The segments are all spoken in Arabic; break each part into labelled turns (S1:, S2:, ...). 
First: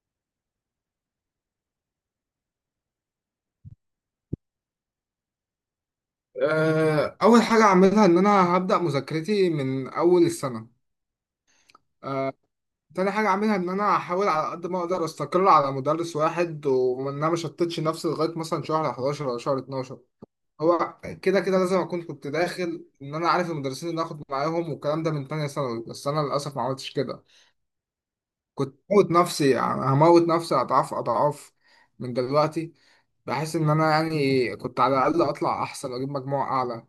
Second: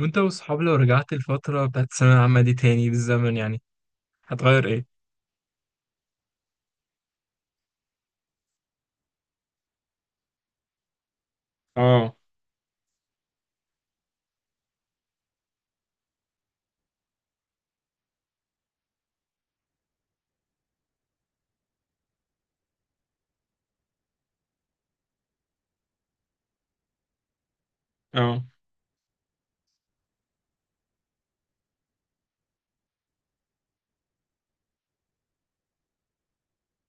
S1: وانت واصحاب لو رجعت الفترة بتاعت الثانوية العامة دي تاني بالزمن يعني هتغير ايه؟
S2: آه، أول حاجة أعملها إن أنا هبدأ مذاكرتي من أول السنة.
S1: اه
S2: آه، تاني حاجة أعملها إن أنا أحاول على قد ما أقدر أستقر على مدرس واحد، وإن أنا مشتتش نفسي لغاية مثلا شهر 11 ولا شهر 12. هو كده كده لازم أكون كنت داخل إن أنا عارف المدرسين اللي هاخد معاهم والكلام ده من تانية ثانوي، بس أنا للأسف ما عملتش كده.
S1: اه.
S2: كنت هموت نفسي، يعني هموت نفسي أضعاف أضعاف من دلوقتي، بحيث إن أنا يعني كنت على الأقل أطلع أحسن وأجيب مجموع أعلى.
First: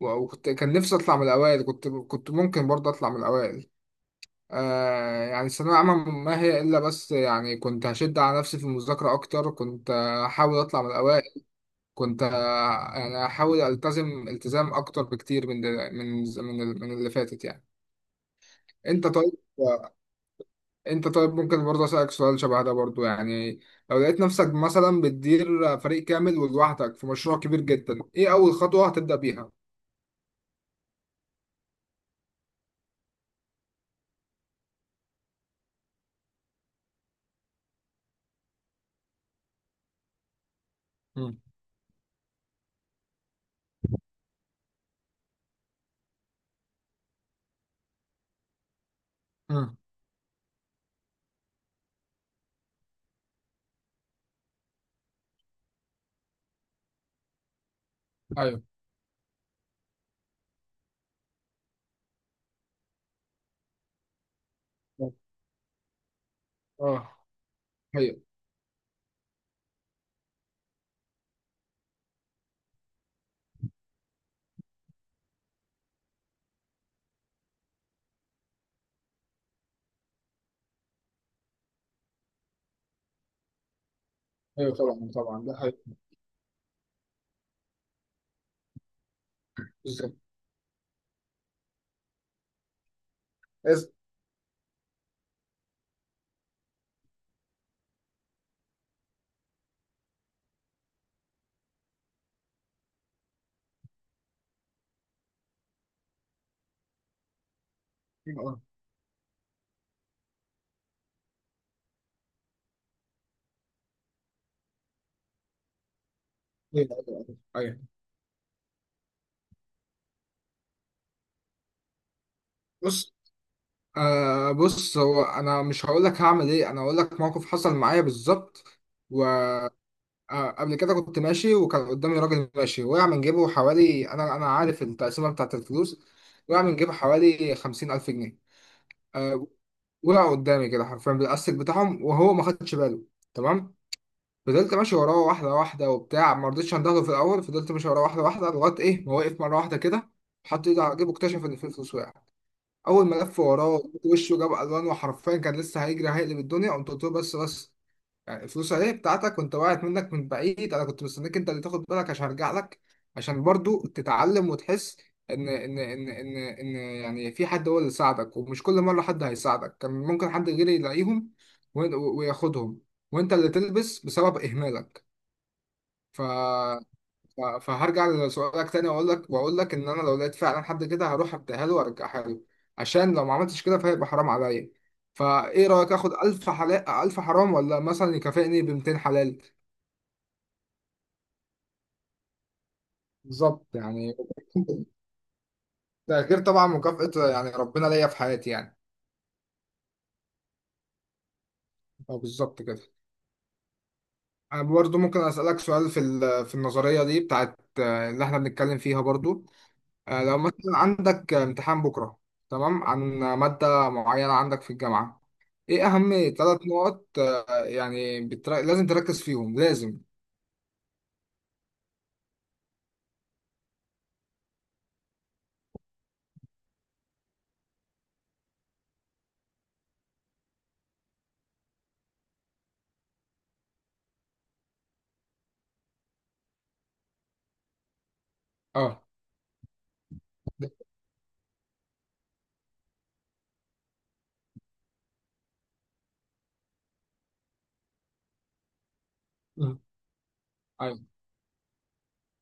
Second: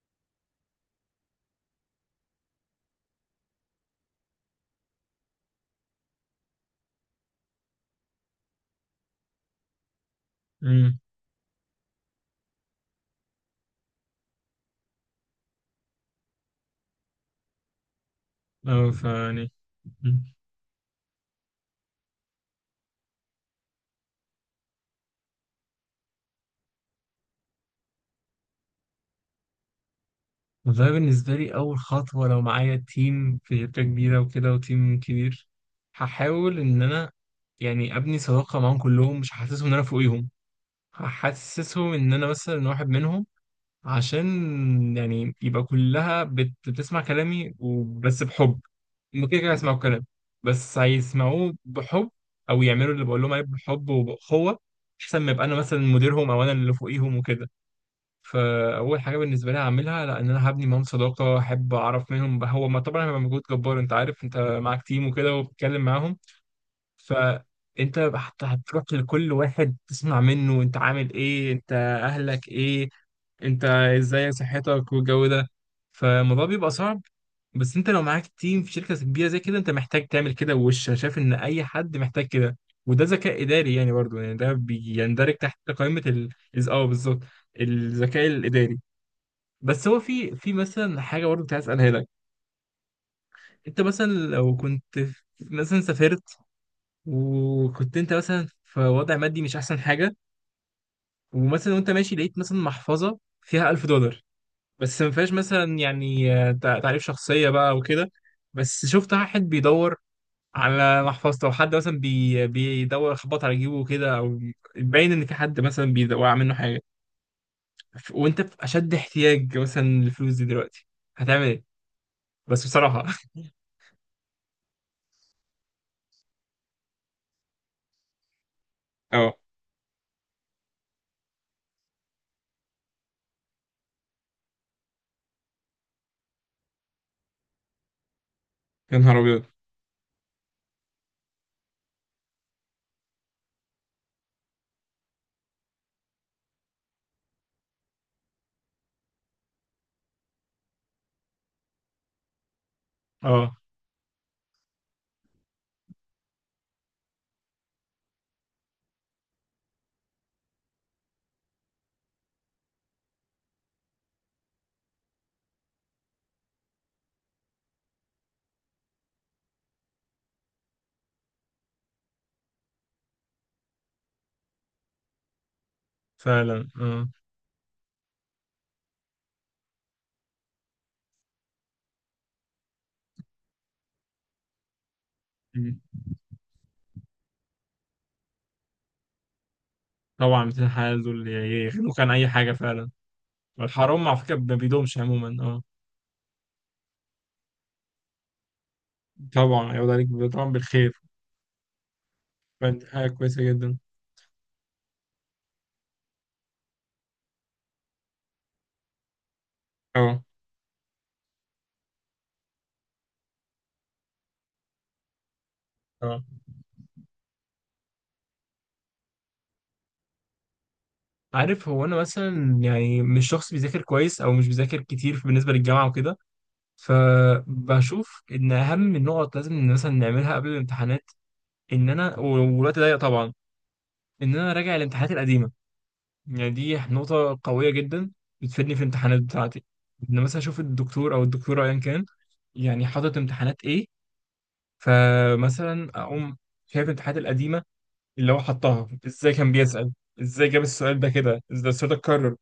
S2: وكنت كان نفسي اطلع من الاوائل، كنت ممكن برضه اطلع من الاوائل. يعني الثانويه العامه ما هي الا، بس يعني كنت هشد على نفسي في المذاكره اكتر، كنت هحاول اطلع من
S1: امم.
S2: الاوائل. يعني هحاول التزم التزام اكتر بكتير من دل- من من ال- من اللي فاتت يعني.
S1: اه،
S2: انت طيب؟
S1: فيعني. مم.
S2: انت طيب، ممكن برضه اسالك سؤال شبه ده برضه؟ يعني لو لقيت نفسك مثلا بتدير فريق كامل ولوحدك في مشروع كبير جدا، ايه اول خطوه هتبدا بيها؟
S1: والله بالنسبة لي أول خطوة لو معايا تيم في شركة كبيرة وكده وتيم كبير، هحاول إن أنا يعني أبني صداقة معاهم كلهم، مش هحسسهم إن أنا فوقيهم،
S2: مم.
S1: هحسسهم إن أنا مثلا واحد منهم، عشان يعني يبقى كلها بتسمع كلامي وبس بحب. هم كده كده هيسمعوا
S2: مم.
S1: كلامي بس هيسمعوه بحب، او يعملوا اللي بقول لهم عليه بحب وبأخوة، احسن ما يبقى انا مثلا مديرهم او انا اللي فوقيهم وكده.
S2: ايوه.
S1: فاول حاجه بالنسبه لي هعملها، لا، ان انا هبني معاهم صداقه، احب اعرف منهم هو، ما طبعا هيبقى مجهود جبار، انت عارف انت معاك تيم وكده وبتتكلم معاهم.
S2: اه،
S1: فانت
S2: هي،
S1: هتروح لكل واحد تسمع منه انت عامل ايه، انت اهلك ايه، انت ازاي، صحتك والجو ده، فالموضوع بيبقى صعب. بس انت لو معاك تيم في شركة كبيرة زي كده، انت محتاج تعمل كده، وش انا شايف ان اي حد محتاج كده. وده ذكاء اداري يعني، برضو يعني ده
S2: ايوه طبعا
S1: بيندرج
S2: طبعا، ده
S1: تحت
S2: حقيقي.
S1: قائمة ال بالظبط، الذكاء الاداري. بس هو
S2: بالظبط.
S1: في مثلا حاجة برضو كنت عايز اسالها لك. انت
S2: إز-
S1: مثلا لو كنت مثلا سافرت، وكنت انت مثلا في وضع مادي مش احسن حاجه، ومثلا وانت ماشي لقيت مثلا محفظه فيها 1000 دولار، بس ما فيهاش مثلا يعني تعريف شخصيه بقى وكده،
S2: اه،
S1: بس شفت واحد بيدور على محفظته، او حد مثلا بيدور خبط على جيبه كده، او باين ان في حد مثلا بيوقع منه حاجه،
S2: ايوه ايوه ايوه أيوة.
S1: وانت في اشد احتياج مثلا للفلوس دي دلوقتي، هتعمل ايه؟ بس بصراحه
S2: بص. آه، بص، هو انا مش هقول لك هعمل ايه، انا هقول لك موقف حصل معايا بالظبط.
S1: اه.
S2: وقبل كده كنت ماشي وكان قدامي راجل ماشي، وقع من جيبه حوالي، انا عارف التقسيمه بتاعت الفلوس، وقع من جيبه حوالي 50,000 جنيه.
S1: يا نهار ابيض.
S2: آه. وقع قدامي كده حرفيا بالاستك بتاعهم، وهو ما خدش باله. تمام. فضلت ماشي وراه واحدة واحدة وبتاع، ما رضيتش اندهله في الأول. فضلت ماشي وراه واحدة واحدة لغاية إيه ما وقف مرة واحدة كده، حط إيده على جيبه اكتشف إن في فلوس وقعت. أول ما لف
S1: اه
S2: وراه وشه جاب ألوان، وحرفيا كان لسه هيجري هيقلب الدنيا، قمت قلت له: بس بس، يعني الفلوس أهي بتاعتك، وأنت وقعت منك من بعيد، أنا كنت مستنيك أنت اللي تاخد بالك عشان أرجع لك، عشان برضو تتعلم وتحس إن يعني في حد هو اللي ساعدك، ومش كل مرة حد هيساعدك. كان ممكن حد غيري يلاقيهم وياخدهم، وأنت اللي تلبس بسبب إهمالك. ف...
S1: فعلا. اه.
S2: ف... فهرجع لسؤالك تاني، واقول لك، ان انا لو لقيت فعلا حد كده هروح اديها له وارجعها له، عشان لو ما عملتش كده فهيبقى حرام عليا. فايه
S1: مم.
S2: رايك، اخد 1000 حلال، 1000 حرام، ولا مثلا يكافئني ب 200 حلال؟
S1: طبعا مثل الحال دول يغنوك عن اي حاجه فعلا.
S2: بالظبط
S1: الحرام
S2: يعني.
S1: على فكرة ما بيدومش عموما. اه
S2: ده غير طبعا مكافأة يعني ربنا ليا في حياتي يعني.
S1: طبعا يعود عليك، طبعا بالخير،
S2: اه، بالظبط كده.
S1: فدي حاجة كويسة جدا.
S2: انا برضو ممكن اسالك سؤال في النظريه دي بتاعت اللي احنا بنتكلم فيها برضو.
S1: اه.
S2: لو مثلا عندك امتحان بكرة، تمام، عن مادة معينة عندك في الجامعة، ايه اهم
S1: اه
S2: ثلاث نقط يعني لازم تركز فيهم لازم؟
S1: عارف، هو انا مثلا يعني مش شخص بيذاكر كويس او مش بيذاكر كتير بالنسبة للجامعة وكده، فبشوف ان اهم النقط لازم مثلا نعملها قبل الامتحانات، ان انا والوقت ضيق طبعا، ان انا راجع الامتحانات القديمة. يعني دي نقطة قوية جدا، بتفيدني في
S2: اه.
S1: الامتحانات بتاعتي. ان مثلا اشوف
S2: ده-
S1: الدكتور او الدكتورة ايا كان يعني حاطط امتحانات ايه، فمثلا اقوم شايف الامتحانات القديمه اللي هو حطها ازاي، كان
S2: مم.
S1: بيسال ازاي، جاب السؤال
S2: ايوه،
S1: ده كده ازاي، ده السؤال ده اتكرر.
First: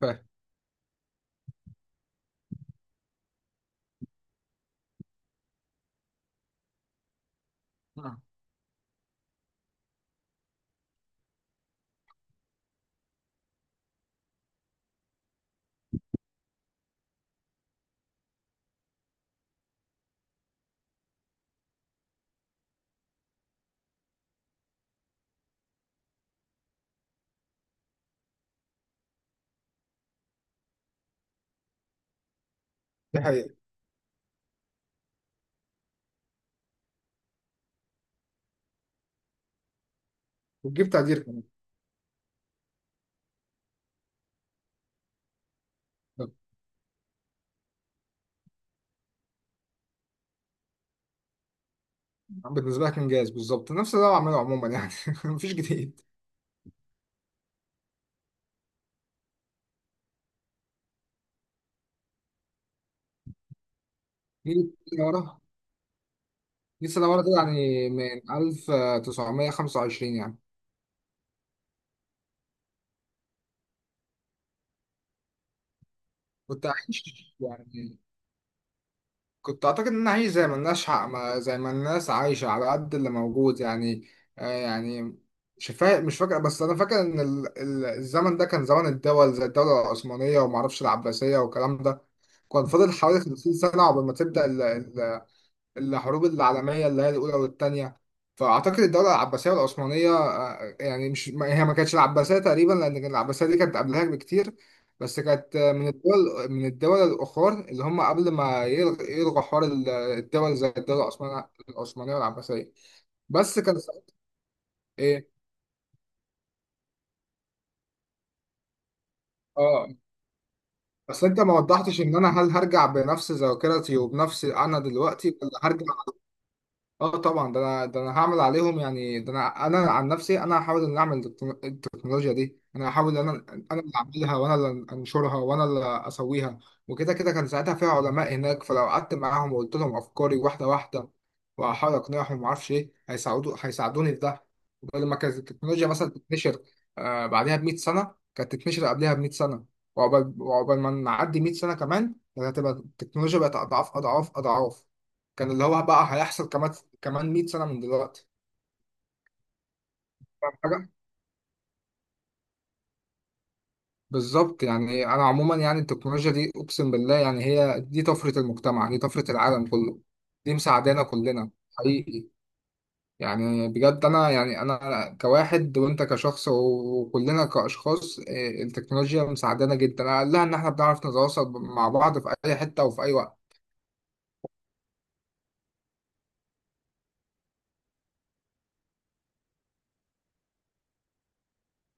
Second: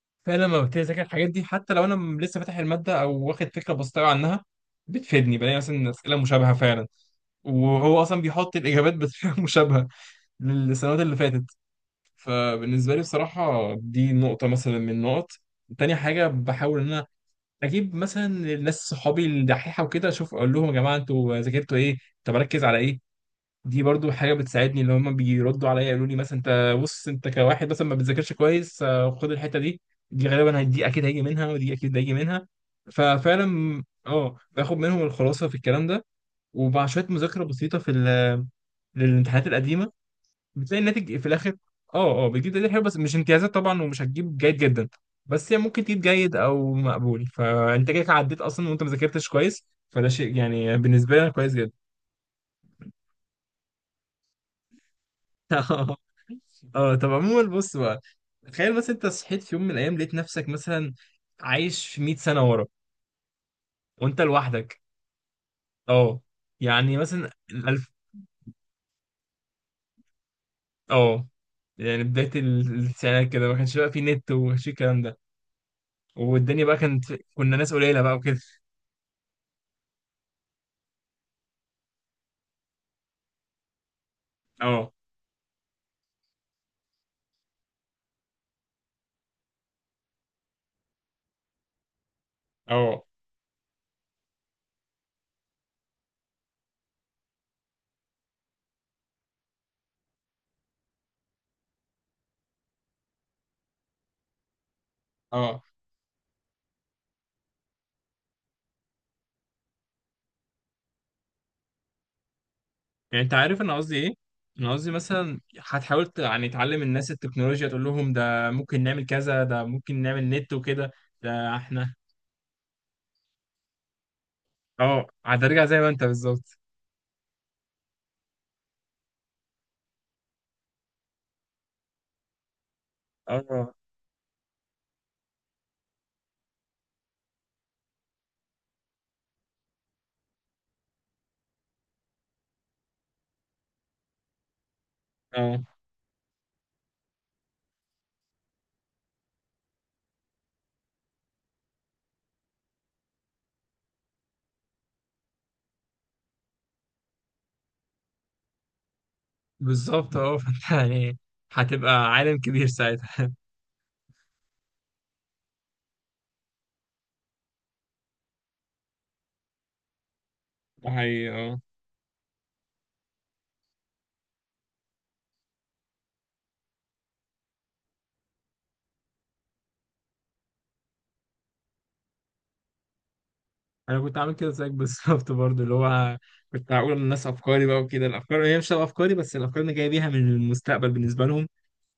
S2: فاهم.
S1: فلما ببتدي اذاكر الحاجات دي، حتى لو انا لسه فاتح الماده او واخد فكره بسيطه أوي عنها، بتفيدني، بلاقي مثلا اسئله مشابهه فعلا، وهو اصلا
S2: آه.
S1: بيحط الاجابات بطريقه مشابهه للسنوات اللي فاتت. فبالنسبه لي بصراحه دي نقطه مثلا من النقط. تاني حاجه بحاول ان انا اجيب مثلا الناس صحابي الدحيحه وكده، اشوف اقول لهم يا جماعه انتوا ذاكرتوا ايه، طب اركز على ايه، دي برضو حاجة بتساعدني. اللي هما بيردوا عليا يقولوا لي مثلا انت بص، انت كواحد مثلا ما بتذاكرش كويس، خد الحتة دي، دي غالبا دي اكيد هيجي منها، ودي اكيد هيجي منها.
S2: دي حقيقة.
S1: ففعلا اه باخد منهم الخلاصة في الكلام ده. ومع شوية مذاكرة بسيطة في للامتحانات القديمة، بتلاقي
S2: وتجيب
S1: الناتج
S2: تقدير
S1: في
S2: كمان.
S1: الاخر. اه اه بتجيب تقدير حلو، بس مش امتيازات طبعا، ومش هتجيب جيد جدا، بس هي ممكن تجيب جيد او مقبول، فانت كده عديت اصلا وانت ما ذاكرتش كويس. فده شيء يعني بالنسبة لي انا كويس جدا.
S2: طب، بالنسبة لك انجاز. بالظبط نفس اللي انا بعمله عموما يعني. مفيش
S1: اه.
S2: جديد.
S1: اه طب عموما بص بقى، تخيل مثلا انت صحيت في يوم من الايام لقيت نفسك مثلا عايش في 100 سنه ورا، وانت
S2: نيجي
S1: لوحدك.
S2: سنة ورا.
S1: اه
S2: نيجي
S1: يعني
S2: سنة ورا
S1: مثلا
S2: كده يعني
S1: الالف.
S2: من 1925 يعني.
S1: اه يعني بدايه التسعينات كده، ما كانش بقى في نت، وما كانش في الكلام ده، والدنيا
S2: كنت
S1: بقى
S2: عايش
S1: كانت، كنا ناس
S2: يعني.
S1: قليله بقى وكده.
S2: كنت اعتقد انها هي زي ما الناس حق ما زي ما الناس عايشه على قد اللي موجود يعني. آه
S1: اه.
S2: يعني مش فاكر، بس انا فاكر ان الزمن ده كان زمن الدول زي الدوله العثمانيه، وما اعرفش العباسيه والكلام ده. كان فاضل
S1: اه.
S2: حوالي 50 سنه قبل ما تبدا الحروب العالمية اللي هي الأولى والتانية. فأعتقد الدولة العباسية والعثمانية، يعني مش ما- هي ما كانتش العباسية تقريبا، لأن العباسية دي كانت قبلها بكتير. بس كانت،
S1: اه
S2: من الدول الأخرى اللي هم قبل ما يلغوا حوار الدول زي الدولة العثمانية والعباسية.
S1: يعني انت
S2: بس
S1: عارف انا
S2: كان سا-
S1: قصدي ايه؟ انا قصدي
S2: إيه
S1: مثلا هتحاول يعني تعلم الناس التكنولوجيا، تقول لهم ده ممكن نعمل كذا، ده
S2: آه
S1: ممكن نعمل نت وكده.
S2: بس أنت ما
S1: ده احنا،
S2: وضحتش إن أنا، هل هرجع بنفس ذاكرتي وبنفس أنا
S1: اه
S2: دلوقتي، ولا
S1: هترجع زي
S2: هرجع؟
S1: ما انت بالظبط.
S2: اه طبعا، ده انا، هعمل عليهم يعني، ده انا عن نفسي، انا هحاول ان اعمل التكنولوجيا دي، انا هحاول ان انا،
S1: اه.
S2: اللي اعملها، وانا اللي انشرها، وانا اللي اسويها. وكده كده كان ساعتها فيها علماء هناك، فلو قعدت معاهم وقلت لهم افكاري واحده واحده، واحاول اقنعهم، ومعرفش ايه، هيساعدوني في ده لما كانت
S1: اه
S2: التكنولوجيا مثلا تتنشر. بعدها ب 100 سنه كانت تتنشر، قبلها ب 100 سنه. وعقبال ما نعدي 100 سنه كمان، كانت هتبقى التكنولوجيا بقت اضعاف اضعاف اضعاف. كان اللي هو بقى هيحصل كمان، كمان 100 سنة من دلوقتي.
S1: بالظبط. اه
S2: فاهم
S1: فانت
S2: حاجة؟
S1: يعني هتبقى عالم كبير ساعتها.
S2: بالظبط، يعني أنا عموما يعني التكنولوجيا دي أقسم بالله، يعني هي دي طفرة المجتمع، دي طفرة العالم كله، دي
S1: ده
S2: مساعدانا
S1: حقيقي
S2: كلنا.
S1: اه.
S2: حقيقي. يعني بجد، أنا يعني، أنا كواحد وأنت كشخص وكلنا كأشخاص، إيه، التكنولوجيا مساعدانا جدا، أقلها إن إحنا بنعرف نتواصل مع بعض في أي حتة وفي أي وقت.
S1: انا كنت عامل كده زيك بالظبط برضو، اللي هو كنت هقول للناس افكاري بقى وكده، الافكار هي مش تبقى افكاري بس، الافكار اللي جاي بيها من المستقبل بالنسبه لهم،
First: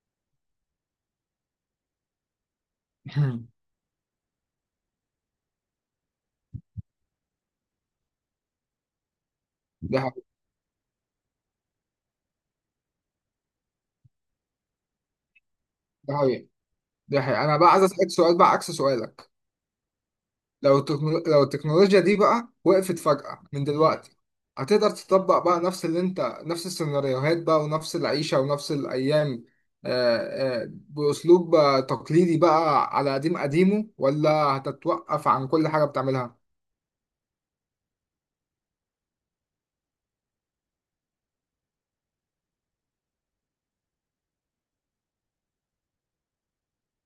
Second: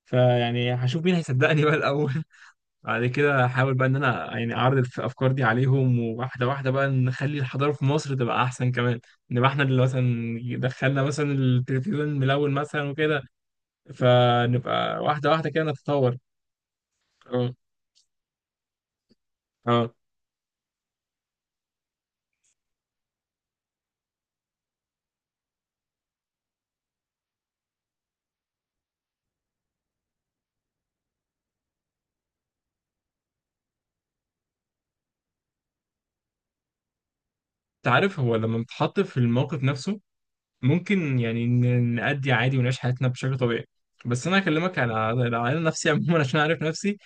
S1: فيعني هشوف مين هيصدقني بقى الاول. بعد كده هحاول بقى ان انا يعني اعرض الافكار دي عليهم، وواحده واحده بقى نخلي الحضاره في مصر تبقى احسن كمان، نبقى احنا اللي
S2: دي حقيقة،
S1: مثلا دخلنا مثلا التلفزيون ملون مثلا وكده، فنبقى واحدة واحدة كده
S2: دي
S1: نتطور.
S2: حقيقة. دي حقيقة
S1: اه.
S2: أنا بقى عايز أسألك سؤال بقى عكس سؤالك.
S1: اه
S2: لو التكنولوجيا دي بقى وقفت فجأة من دلوقتي، هتقدر تطبق بقى نفس اللي انت، نفس السيناريوهات بقى، ونفس العيشة ونفس الأيام، آه، بأسلوب تقليدي بقى على قديم قديمه، ولا هتتوقف عن كل حاجة بتعملها؟
S1: انت عارف، هو لما بنتحط في الموقف نفسه، ممكن يعني نأدي عادي ونعيش حياتنا بشكل طبيعي، بس انا اكلمك على على نفسي عموما عشان اعرف نفسي.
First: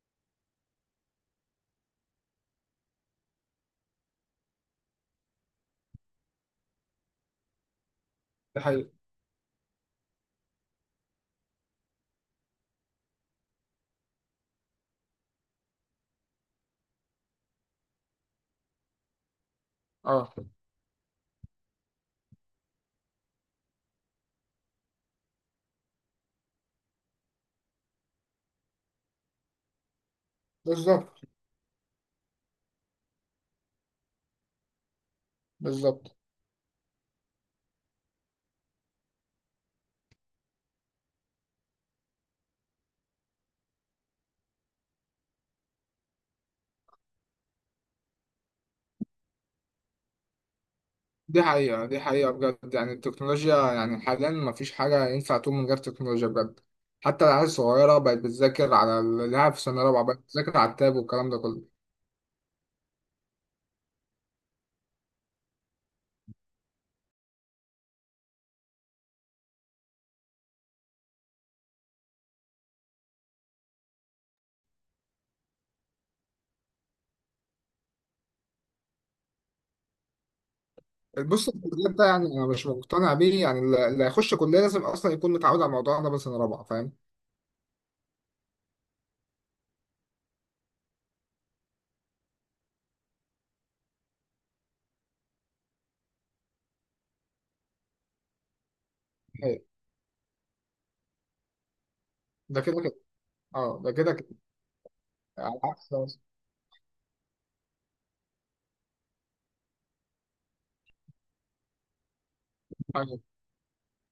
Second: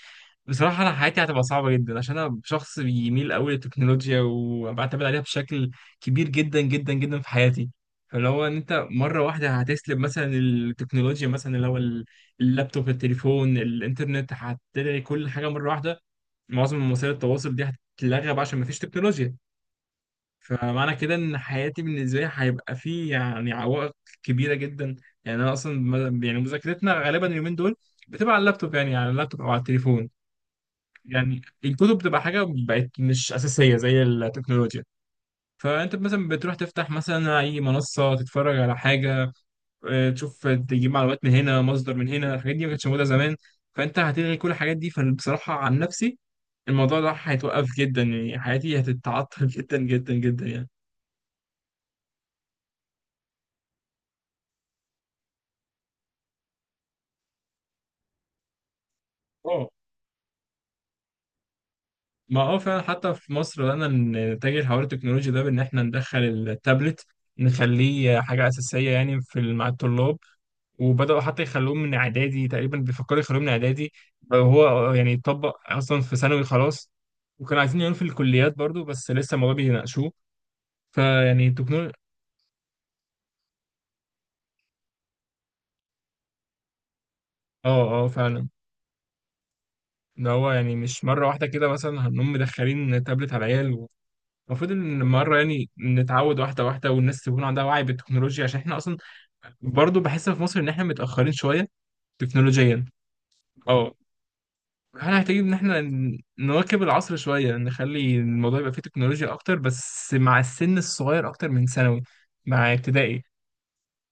S1: بصراحة انا حياتي هتبقى صعبة جدا، عشان انا شخص بيميل قوي للتكنولوجيا وبعتمد عليها بشكل كبير جدا جدا جدا في حياتي. فاللي هو ان
S2: دي
S1: انت
S2: حقيقة.
S1: مرة واحدة هتسلب مثلا التكنولوجيا، مثلا اللي هو اللابتوب، التليفون، الانترنت، هتلاقي كل حاجة مرة واحدة معظم وسائل التواصل دي هتتلغى بقى، عشان مفيش تكنولوجيا.
S2: اه،
S1: فمعنى كده ان حياتي بالنسبه لي هيبقى فيه يعني عوائق كبيره جدا. يعني انا اصلا يعني مذاكرتنا غالبا اليومين دول بتبقى على اللابتوب، يعني على اللابتوب او على التليفون.
S2: بالظبط
S1: يعني الكتب بتبقى حاجه بقت مش اساسيه زي التكنولوجيا، فانت
S2: بالظبط.
S1: مثلا بتروح تفتح مثلا اي منصه تتفرج على حاجه، تشوف، تجيب معلومات من هنا، مصدر من هنا، الحاجات دي ما كانتش موجوده زمان، فانت هتلغي كل الحاجات دي. فبصراحه عن نفسي الموضوع ده هيتوقف جدا، يعني حياتي هتتعطل جدا جدا جدا يعني.
S2: دي حقيقة، دي حقيقة بجد، يعني التكنولوجيا يعني حاليا مفيش حاجة ينفع تقوم من غير تكنولوجيا بجد. حتى العيال الصغيرة بقت بتذاكر، على اللي في
S1: اه.
S2: سنة رابعة بقت بتذاكر على التاب والكلام ده كله.
S1: ما اه فعلا، حتى في مصر بدأنا نتجه لحوار التكنولوجيا ده، بإن إحنا ندخل التابلت، نخليه حاجة أساسية يعني في مع الطلاب، وبدأوا حتى يخلوه من إعدادي، تقريبا بيفكروا يخلوه من إعدادي، وهو يعني يطبق أصلا في ثانوي خلاص، وكانوا عايزين يعملوا في الكليات برضو بس لسه الموضوع بيناقشوه. فيعني
S2: بص،
S1: التكنولوجيا.
S2: الكلام ده يعني انا مش مقتنع بيه، يعني اللي هيخش كليه لازم اصلا يكون متعود على الموضوع ده من سنه رابعه، فاهم.
S1: اه اه فعلا، ده هو يعني مش مرة واحدة كده مثلا هنقوم مدخلين تابلت على العيال، المفروض ان مرة يعني نتعود واحدة واحدة والناس تكون عندها وعي بالتكنولوجيا، عشان احنا اصلا
S2: أيوة.
S1: برضو بحس في مصر ان احنا متأخرين شوية
S2: ده كده
S1: تكنولوجيا.
S2: كده. اه، ده
S1: اه
S2: كده كده.
S1: احنا محتاجين ان
S2: على
S1: احنا
S2: عكس.
S1: نواكب العصر شوية، نخلي الموضوع يبقى فيه تكنولوجيا اكتر، بس مع السن الصغير اكتر من ثانوي، مع
S2: أيوة،
S1: ابتدائي،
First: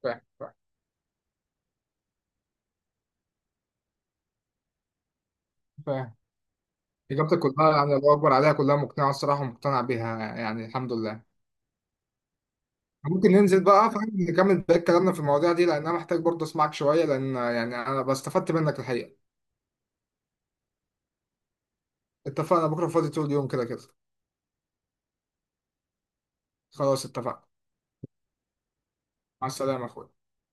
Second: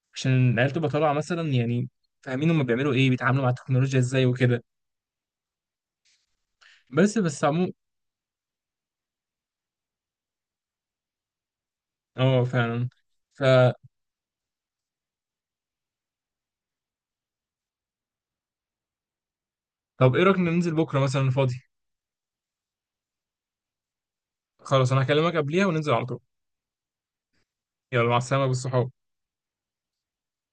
S2: فاهم
S1: عشان
S2: فاهم
S1: العيال تبقى طالعة مثلا يعني فاهمين هما بيعملوا ايه، بيتعاملوا مع التكنولوجيا ازاي وكده.
S2: فاهم.
S1: بس
S2: اجابتك
S1: بس عموما
S2: كلها يعني الله اكبر عليها، كلها مقنعه الصراحه ومقتنع بيها، يعني الحمد لله.
S1: اه فعلا.
S2: ممكن
S1: ف
S2: ننزل بقى فاهم، نكمل بقى كلامنا في المواضيع دي، لان انا محتاج برضه اسمعك شويه، لان يعني انا بستفدت منك الحقيقه.
S1: طب ايه رأيك ننزل بكرة مثلا فاضي؟
S2: اتفقنا، بكره فاضي طول اليوم كده كده.
S1: خلاص، انا هكلمك قبليها وننزل على طول.
S2: خلاص اتفقنا.
S1: يلا مع السلامة بالصحاب.
S2: مع السلامه يا اخويا.